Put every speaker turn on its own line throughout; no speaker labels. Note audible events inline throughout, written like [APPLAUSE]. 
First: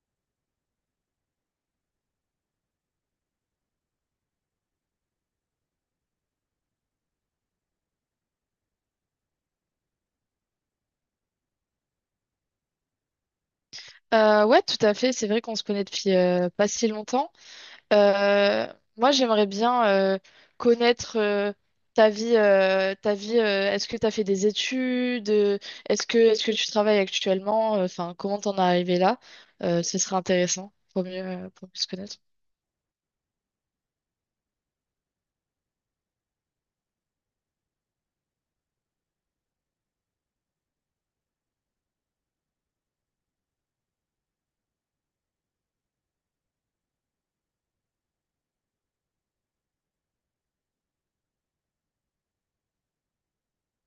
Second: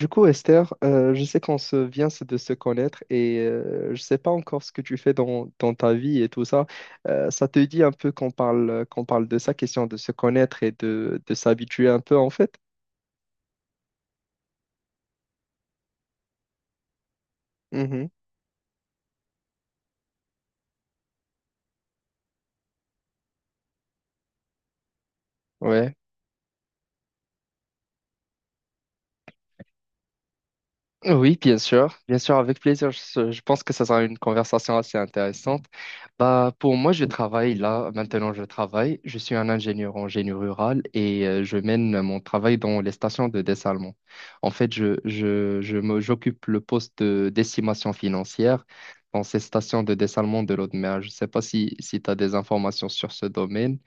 Du coup, Esther, je sais qu'on se vient se- de se connaître et je ne sais pas encore ce que tu fais dans ta vie et tout ça. Ça te dit un peu qu'on parle de ça, question de se connaître et de s'habituer un peu en fait?
Ouais, tout à fait. C'est vrai qu'on se connaît depuis pas si longtemps.
Mhm.
Euh, Moi, j'aimerais bien euh, connaître ta vie. Est-ce que tu as fait des études?
Ouais.
Est-ce que tu travailles actuellement? Enfin, comment t'en es arrivé là? Ce serait intéressant pour
Oui,
pour mieux se
bien
connaître.
sûr, avec plaisir. Je pense que ça sera une conversation assez intéressante. Bah, pour moi, je travaille là, maintenant je travaille. Je suis un ingénieur en génie rural et je mène mon travail dans les stations de dessalement. En fait, j'occupe le poste d'estimation financière dans ces stations de dessalement de l'eau de mer. Je ne sais pas si tu as des informations sur ce domaine.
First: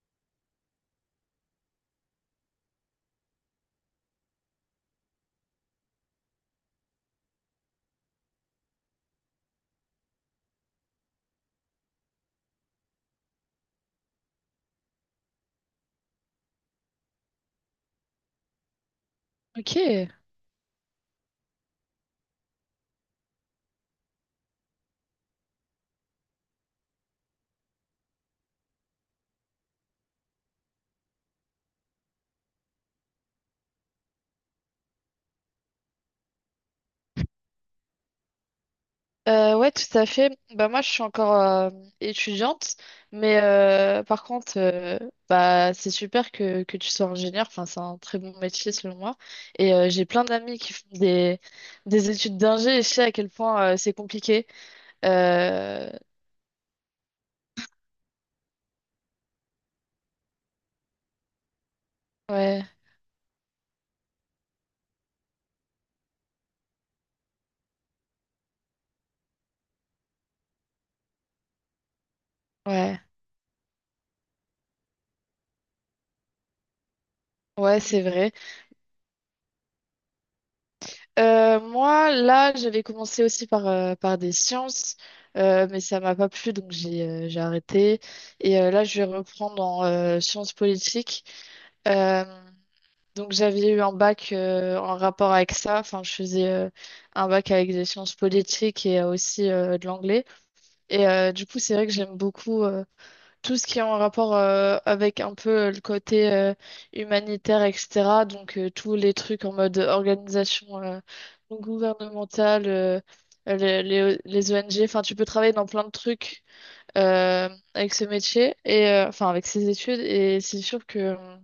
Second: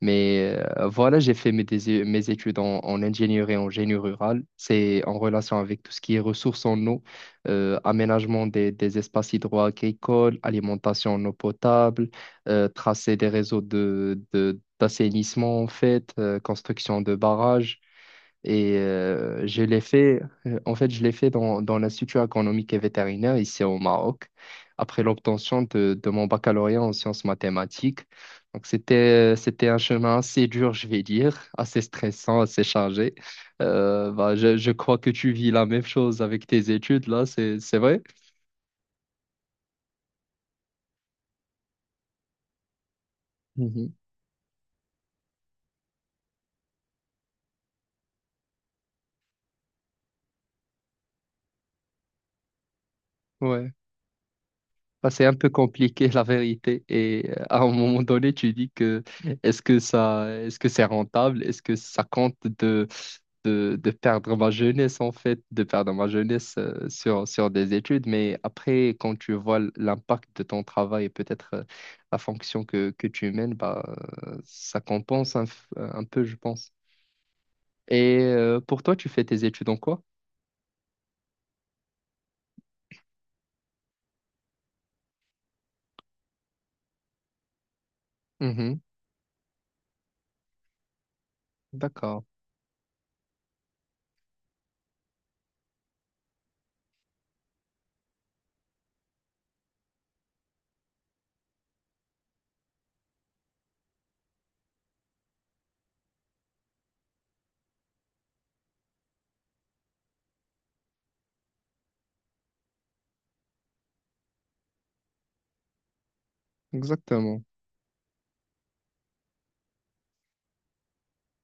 Mais voilà, j'ai fait mes études en ingénierie en génie rural. C'est en relation avec tout ce qui est ressources en eau, aménagement des espaces hydro-agricoles, alimentation en eau potable, tracer des réseaux d'assainissement en fait, construction de barrages. Et je l'ai
Ok.
fait, en fait, je l'ai fait dans l'Institut agronomique et vétérinaire ici au Maroc, après l'obtention de mon baccalauréat en sciences mathématiques. Donc, c'était un chemin assez dur, je vais dire, assez stressant, assez chargé. Je crois que tu vis la même chose avec tes études, là, c'est vrai?
Ouais, tout à fait. Bah moi, je suis encore étudiante, mais
Mhm.
par contre, bah c'est super que tu sois ingénieur. Enfin, c'est un très bon métier selon moi. Et j'ai plein d'amis qui font des études d'ingé et je sais à quel point
Ouais.
c'est compliqué.
Bah, c'est un peu
Euh,
compliqué, [LAUGHS] la vérité. Et à un moment donné, tu dis que est-ce que c'est rentable? Est-ce que ça compte
ouais,
de de perdre ma jeunesse, en fait, de perdre ma jeunesse sur des études. Mais après, quand tu vois l'impact de ton travail et peut-être la fonction
ouais,
que tu mènes, bah, ça compense un peu, je pense.
ouais, c'est
Et
vrai.
pour toi, tu fais tes études en quoi?
Moi, là, j'avais commencé aussi par par des sciences, mais ça m'a pas plu, donc j'ai arrêté. Et
Mhm.
là, je vais reprendre en sciences politiques.
D'accord,
Euh, Donc j'avais eu un bac en rapport avec ça. Enfin, je faisais un bac avec des sciences politiques et aussi de l'anglais. Et du coup, c'est vrai que j'aime beaucoup tout ce qui est en rapport avec un peu le côté humanitaire, etc. Donc tous les trucs en mode organisation gouvernementale, les ONG. Enfin, tu peux travailler dans plein de trucs
exactement.
euh, avec ce métier et enfin avec ces études. Et c'est sûr que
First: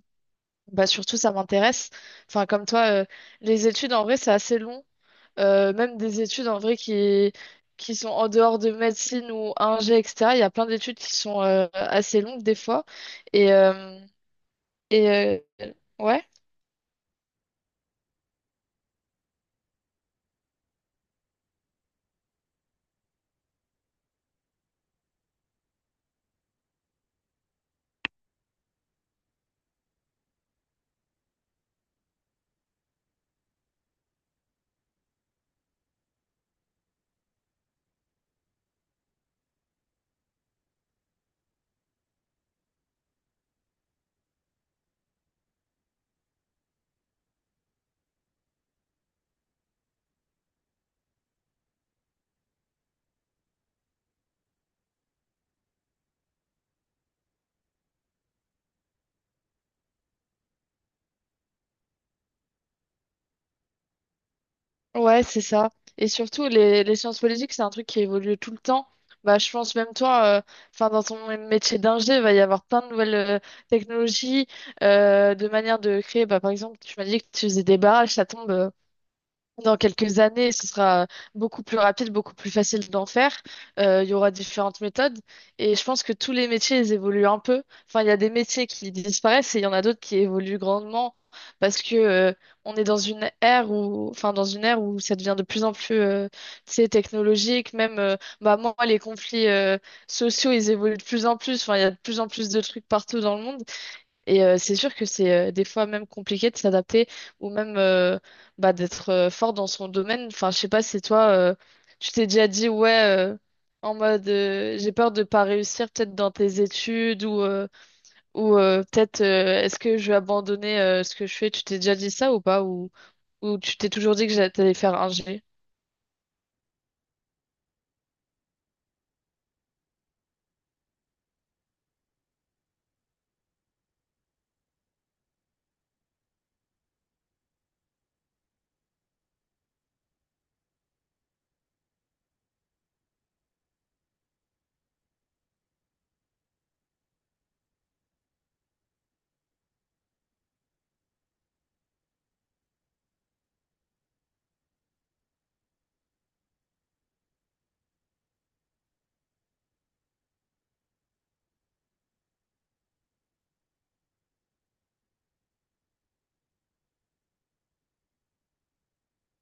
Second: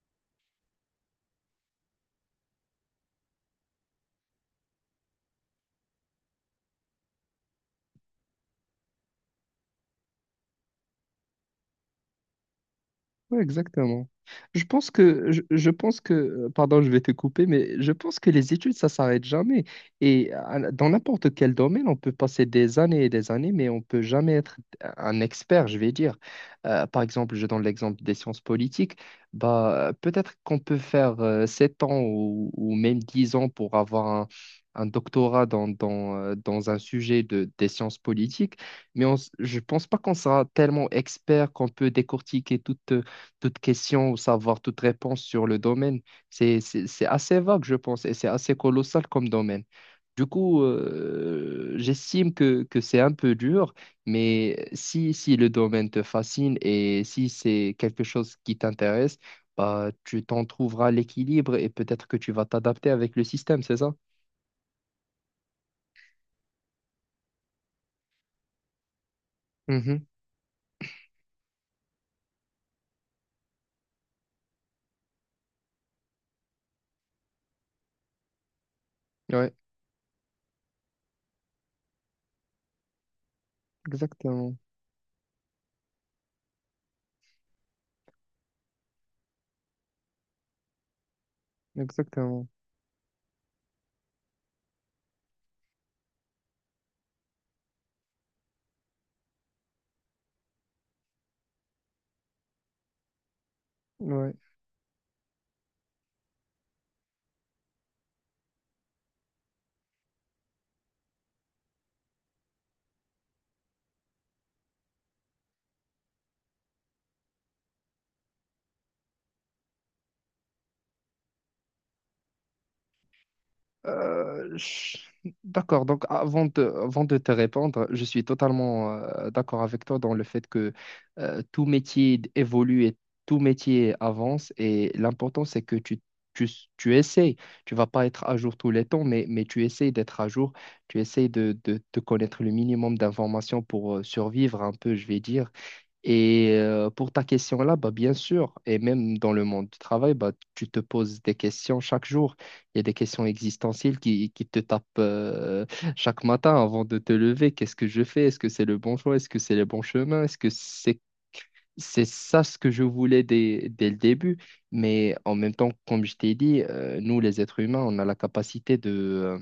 bah surtout, ça m'intéresse. Enfin, comme toi, les études, en vrai, c'est assez long. Même des études, en vrai, qui sont en dehors de médecine ou ingé, etc. Il y a plein d'études qui sont assez longues, des fois.
Ouais,
Et, euh,
exactement. Je pense
et
que, je
euh,
pense que,
ouais,
pardon, je vais te couper, mais je pense que les études, ça s'arrête jamais. Et dans n'importe quel domaine, on peut passer des années et des années, mais on peut jamais être un expert, je vais dire. Par exemple, je donne l'exemple des sciences politiques. Bah, peut-être qu'on peut faire 7 ans ou même 10 ans pour avoir un doctorat dans un sujet de des sciences politiques, mais je pense pas qu'on sera tellement expert qu'on peut décortiquer toute question ou savoir toute réponse sur le domaine. C'est assez vague, je pense, et c'est assez colossal comme domaine. Du coup, j'estime que c'est un peu dur, mais si le domaine te fascine et si c'est quelque chose qui t'intéresse, bah, tu t'en trouveras l'équilibre et peut-être que tu vas t'adapter avec le système, c'est ça?
ouais, c'est ça. Et surtout, les sciences politiques, c'est un truc qui évolue tout le temps. Bah, je pense même
Mhm.
toi, enfin, dans ton métier d'ingé, il va y avoir plein de nouvelles technologies, de manières de créer. Bah, par exemple, tu m'as dit que tu faisais des barrages, ça tombe.
Ouais,
Dans quelques années, ce sera beaucoup plus rapide, beaucoup plus facile d'en faire. Il y aura
exactement,
différentes méthodes. Et je pense que tous les métiers, ils évoluent un peu. Enfin, il y a des métiers qui disparaissent et il y en a d'autres qui évoluent grandement parce que,
exactement.
on est dans une ère où, enfin, dans une ère où ça devient de plus en plus, tu sais, technologique. Même, bah, moi, les conflits, sociaux, ils évoluent de plus en plus. Enfin, il y a de plus en plus de trucs partout dans le monde.
Ouais.
Et c'est sûr que c'est des fois même compliqué de s'adapter ou même bah, d'être fort dans son domaine. Enfin, je sais pas si toi, tu t'es déjà dit, ouais, en mode, j'ai peur de pas réussir peut-être dans tes études ou, peut-être, est-ce que je vais abandonner ce que je fais? Tu t'es déjà dit ça ou pas? Ou tu t'es toujours dit que j'allais
Euh,
t'allais faire
je-
un G?
D'accord, donc avant de te répondre, je suis totalement d'accord avec toi dans le fait que tout métier évolue et tout métier avance et l'important c'est que tu essayes, tu vas pas être à jour tous les temps, mais tu essayes d'être à jour, tu essayes de connaître le minimum d'informations pour survivre un peu, je vais dire. Et pour ta question là, bah, bien sûr, et même dans le monde du travail, bah, tu te poses des questions chaque jour. Il y a des questions existentielles qui te tapent [LAUGHS] chaque matin avant de te lever. Qu'est-ce que je fais? Est-ce que c'est le bon choix? Est-ce que c'est le bon chemin? Est-ce que C'est ça ce que je voulais dès le début? Mais en même temps, comme je t'ai dit, nous, les êtres humains, on a la capacité euh,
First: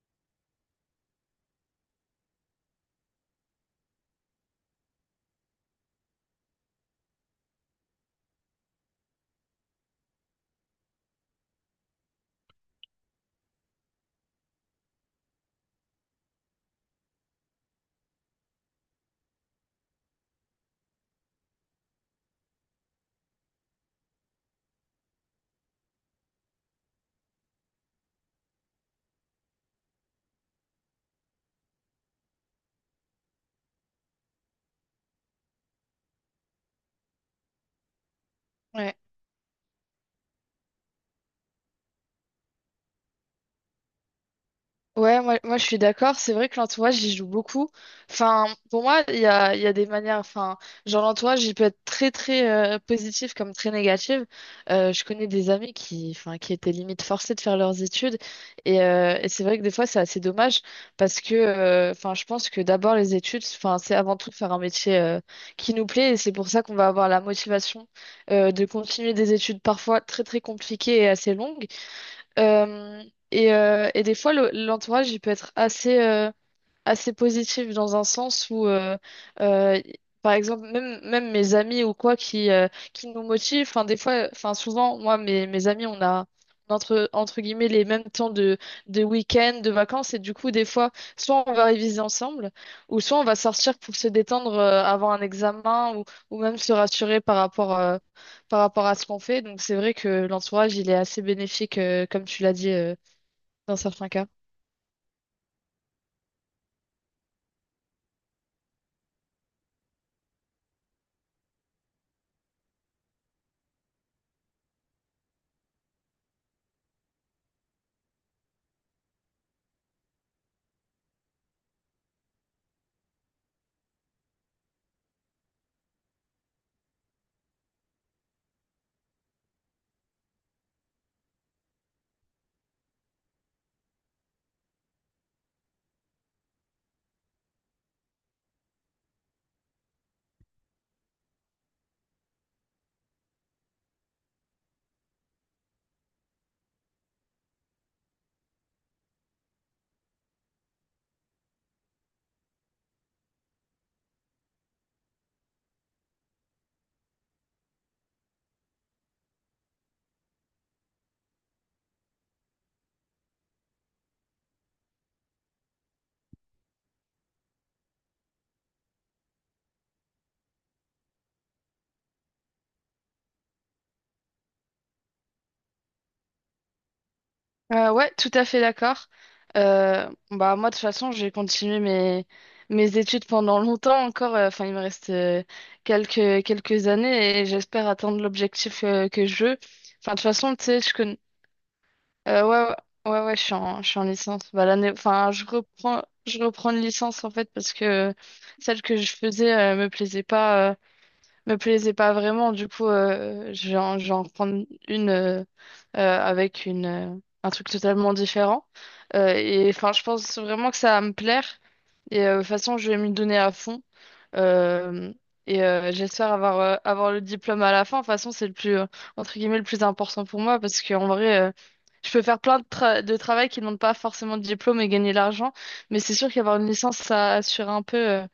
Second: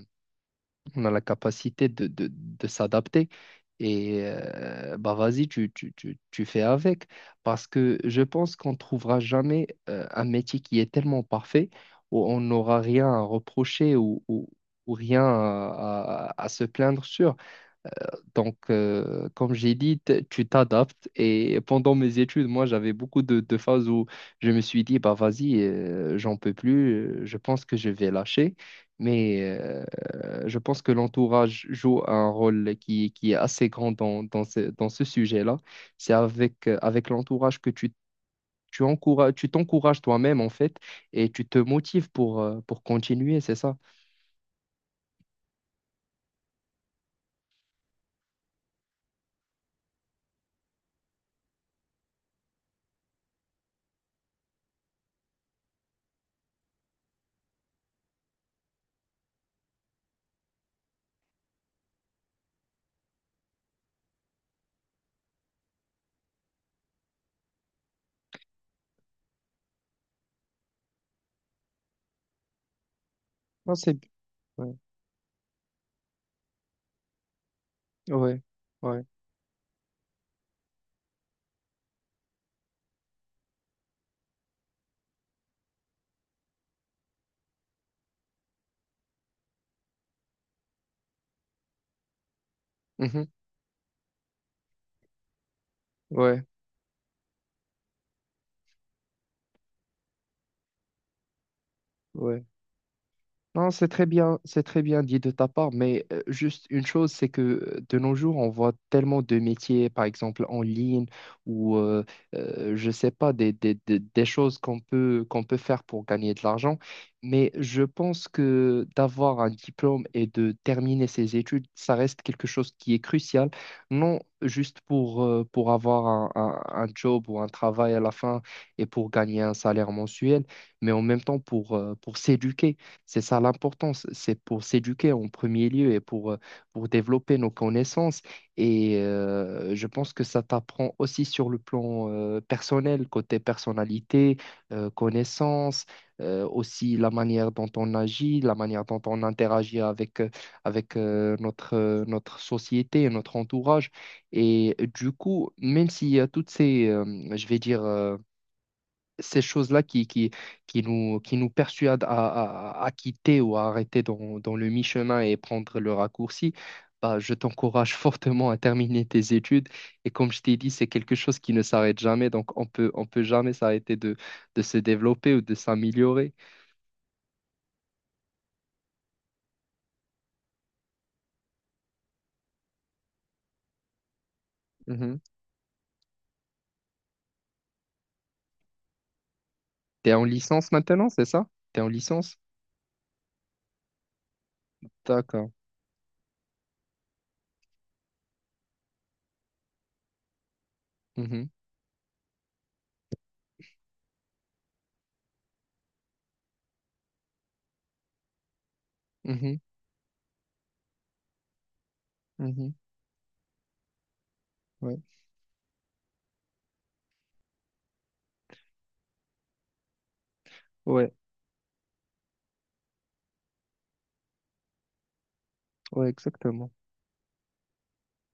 on a la capacité de s'adapter. Et bah vas-y, tu fais avec. Parce que je pense qu'on ne trouvera jamais un métier qui est tellement parfait où on n'aura rien à reprocher ou rien à se plaindre sur. Donc, comme j'ai dit, tu t'adaptes. Et pendant mes études, moi, j'avais beaucoup de phases où je me suis dit, bah vas-y, j'en peux plus, je pense que je vais lâcher. Mais je pense que l'entourage joue un rôle qui est assez grand dans ce sujet-là. C'est avec, avec l'entourage que tu t'encourages toi-même, en fait, et tu te motives pour continuer, c'est ça?
Ouais, moi je suis d'accord. C'est vrai que l'entourage, j'y joue beaucoup. Enfin, pour moi, il y a des manières. Enfin, genre, l'entourage, il peut être très positif comme très négatif. Je connais des amis qui, enfin, qui étaient limite forcés de faire leurs études. Et c'est vrai que des fois, c'est assez dommage parce que, enfin, je pense que d'abord, les études, enfin, c'est avant tout faire un métier qui nous plaît. Et c'est pour ça qu'on va avoir la motivation de continuer des études parfois très compliquées et assez longues. Euh,
Non, c'est...
et des fois,
Ouais,
l'entourage, il peut être assez, assez positif dans un
ouais,
sens où,
ouais.
euh, par exemple, même mes amis ou quoi qui nous motivent, enfin, des fois, enfin, souvent, moi, mes amis, on a entre guillemets les mêmes temps de week-end, de vacances, et du coup, des fois, soit on va réviser ensemble, ou soit on
Mhm,
va sortir pour se détendre avant un examen, ou
ouais,
même se rassurer par par rapport à ce qu'on fait. Donc, c'est vrai que l'entourage, il est assez bénéfique, comme tu
ouais.
l'as dit,
Non,
dans certains cas.
c'est très bien dit de ta part, mais juste une chose, c'est que de nos jours, on voit tellement de métiers, par exemple en ligne, ou je sais pas, des choses qu'on peut faire pour gagner de l'argent. Mais je pense que d'avoir un diplôme et de terminer ses études, ça reste quelque chose qui est crucial, non juste pour avoir un job ou un travail à la fin et pour gagner un salaire mensuel, mais en même temps pour s'éduquer. C'est ça l'importance, c'est pour s'éduquer en premier lieu et pour développer nos connaissances. Et je pense que ça t'apprend aussi sur le plan personnel, côté personnalité, connaissances, aussi la manière dont on agit, la manière dont on interagit avec, notre société et notre entourage. Et du coup, même s'il y a toutes je vais dire, ces choses-là qui nous persuadent à quitter ou à arrêter dans le mi-chemin et prendre le raccourci, bah, je t'encourage [LAUGHS] fortement à terminer tes études. Et comme je t'ai dit, c'est quelque chose qui ne s'arrête jamais, donc on peut jamais s'arrêter de se développer ou de s'améliorer.
Ouais, tout à fait d'accord. Bah moi de toute façon j'ai continué mes études pendant longtemps encore. Enfin il me reste
Mhm.
quelques années et j'espère atteindre l'objectif que je veux. Enfin
T'es
de toute
en
façon tu
licence
sais je
maintenant,
connais.
c'est ça? T'es en licence?
Ouais, ouais, je suis en licence. Bah l'année enfin
D'accord.
je reprends une licence en fait parce que celle que je faisais me plaisait pas
Mhm.
vraiment. Du coup, je vais en prendre une avec un truc totalement différent.
Mhm.
Et enfin, je pense vraiment que ça va me plaire. Et de toute
Mhm.
façon, je vais m'y donner à fond.
Ouais.
Euh, J'espère avoir, avoir le diplôme à la fin. De toute façon, c'est le plus, entre guillemets, le plus important pour moi parce qu'en
Ouais.
vrai, je peux faire plein de, de travail qui ne demande pas forcément de diplôme et gagner de l'argent. Mais
Ouais,
c'est sûr qu'avoir une
exactement.
licence, ça assure un peu.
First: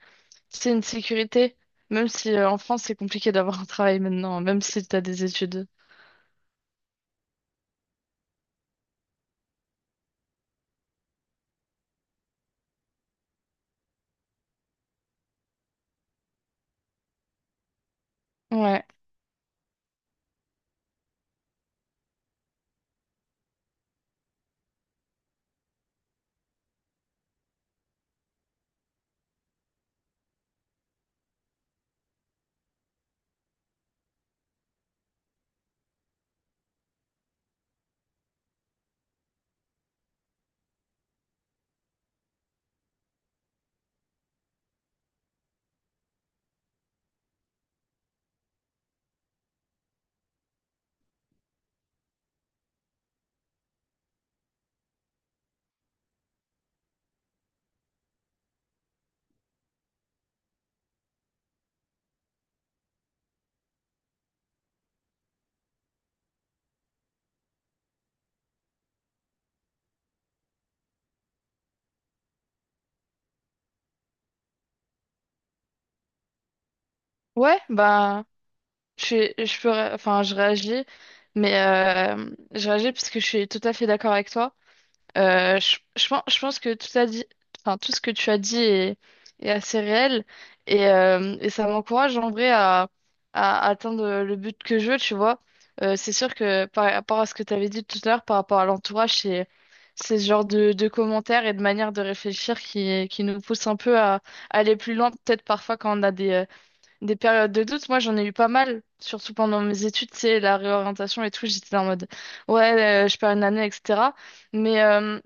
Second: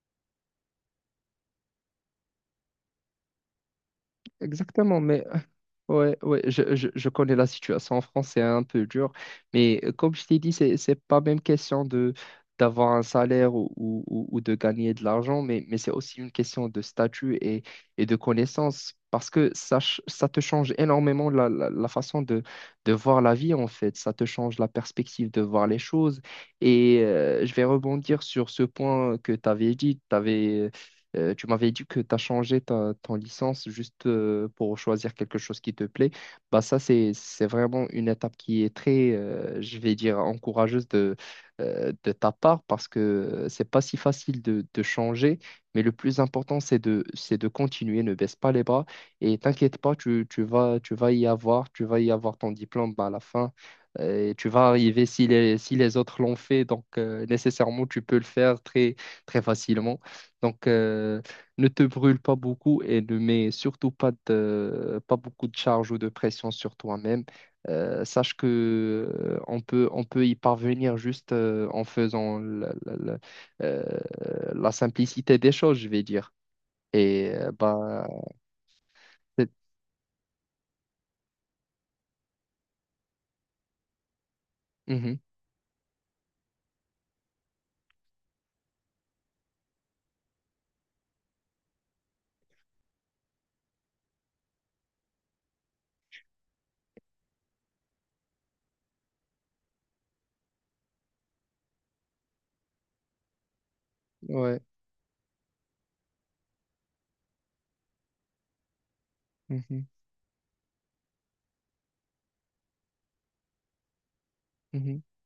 C'est une sécurité, même si en France c'est compliqué d'avoir un travail maintenant, même si
Exactement,
t'as
mais
des études.
Ouais, ouais, je connais la situation en France, c'est un peu dur, mais comme je t'ai dit, c'est pas même question de d'avoir un salaire ou de gagner de l'argent, mais c'est aussi une question de statut et de
Ouais.
connaissance, parce que ça te change énormément la façon de voir la vie, en fait, ça te change la perspective de voir les choses, et je vais rebondir sur ce point que tu avais dit, tu m'avais dit que tu as changé ton licence juste pour choisir quelque chose qui te plaît. Bah ça, c'est vraiment une étape qui est très, je vais dire, encourageuse de ta part parce que c'est pas si facile de changer. Mais le plus important, c'est de continuer. Ne baisse pas les bras et t'inquiète pas, tu vas y avoir, tu vas y avoir ton diplôme à la fin. Et tu vas arriver si les, si les autres l'ont fait, donc nécessairement tu peux le faire très, très facilement. Donc, ne te brûle pas beaucoup et ne mets surtout pas de, pas beaucoup de charge ou de pression sur toi-même. Sache que on peut y parvenir juste en faisant euh, la simplicité des choses, je vais dire. Et
Ouais,
bah,
bah je suis-
c'est-
je peux ré- enfin je réagis, mais je réagis parce que je suis tout à fait d'accord avec toi.
Mhm.
Je pense, que a dit, enfin, tout ce que tu as dit est assez réel et ça m'encourage en vrai à atteindre le but que je veux, tu vois. C'est sûr que par rapport à ce que tu avais dit tout à l'heure, par rapport à l'entourage, c'est ce genre de commentaires et de manière de réfléchir qui nous pousse un peu à
ouais,
aller plus loin, peut-être parfois quand on a des périodes de doute. Moi, j'en ai eu pas mal, surtout pendant mes
Mhm.
études, c'est la réorientation et tout, j'étais en mode, ouais, je perds une année, etc. Mais,
Mhm.
euh,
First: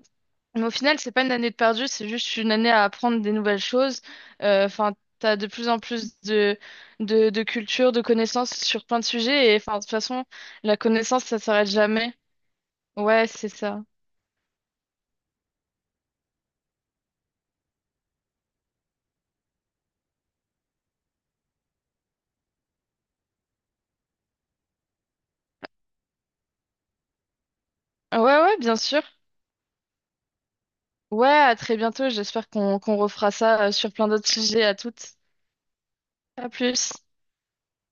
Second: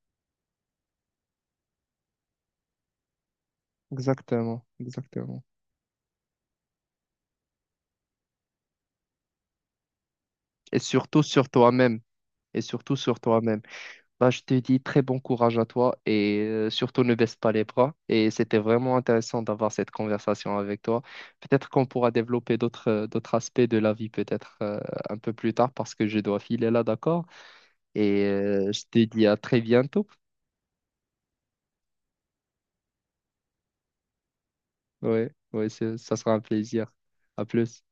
mais au final, c'est pas une année de perdu, c'est juste une année à apprendre des nouvelles choses.
Exactement,
Enfin, t'as
exactement.
de plus en plus de, de culture, de connaissances sur plein de sujets. Et enfin, de toute façon, la
Et surtout
connaissance, ça
sur
s'arrête
toi-même.
jamais.
Et surtout sur
Ouais, c'est
toi-même.
ça.
Bah, je te dis très bon courage à toi et surtout ne baisse pas les bras. Et c'était vraiment intéressant d'avoir cette conversation avec toi. Peut-être qu'on pourra développer d'autres d'autres aspects de la vie peut-être un peu plus tard parce que je dois filer là, d'accord?
Ouais,
Et
ouais, bien
je te
sûr.
dis à très bientôt.
Ouais, à très bientôt. J'espère qu'on refera ça sur plein d'autres sujets. À toutes.
Ouais, ouais, c'est- ça sera un
À
plaisir.
plus.
À plus.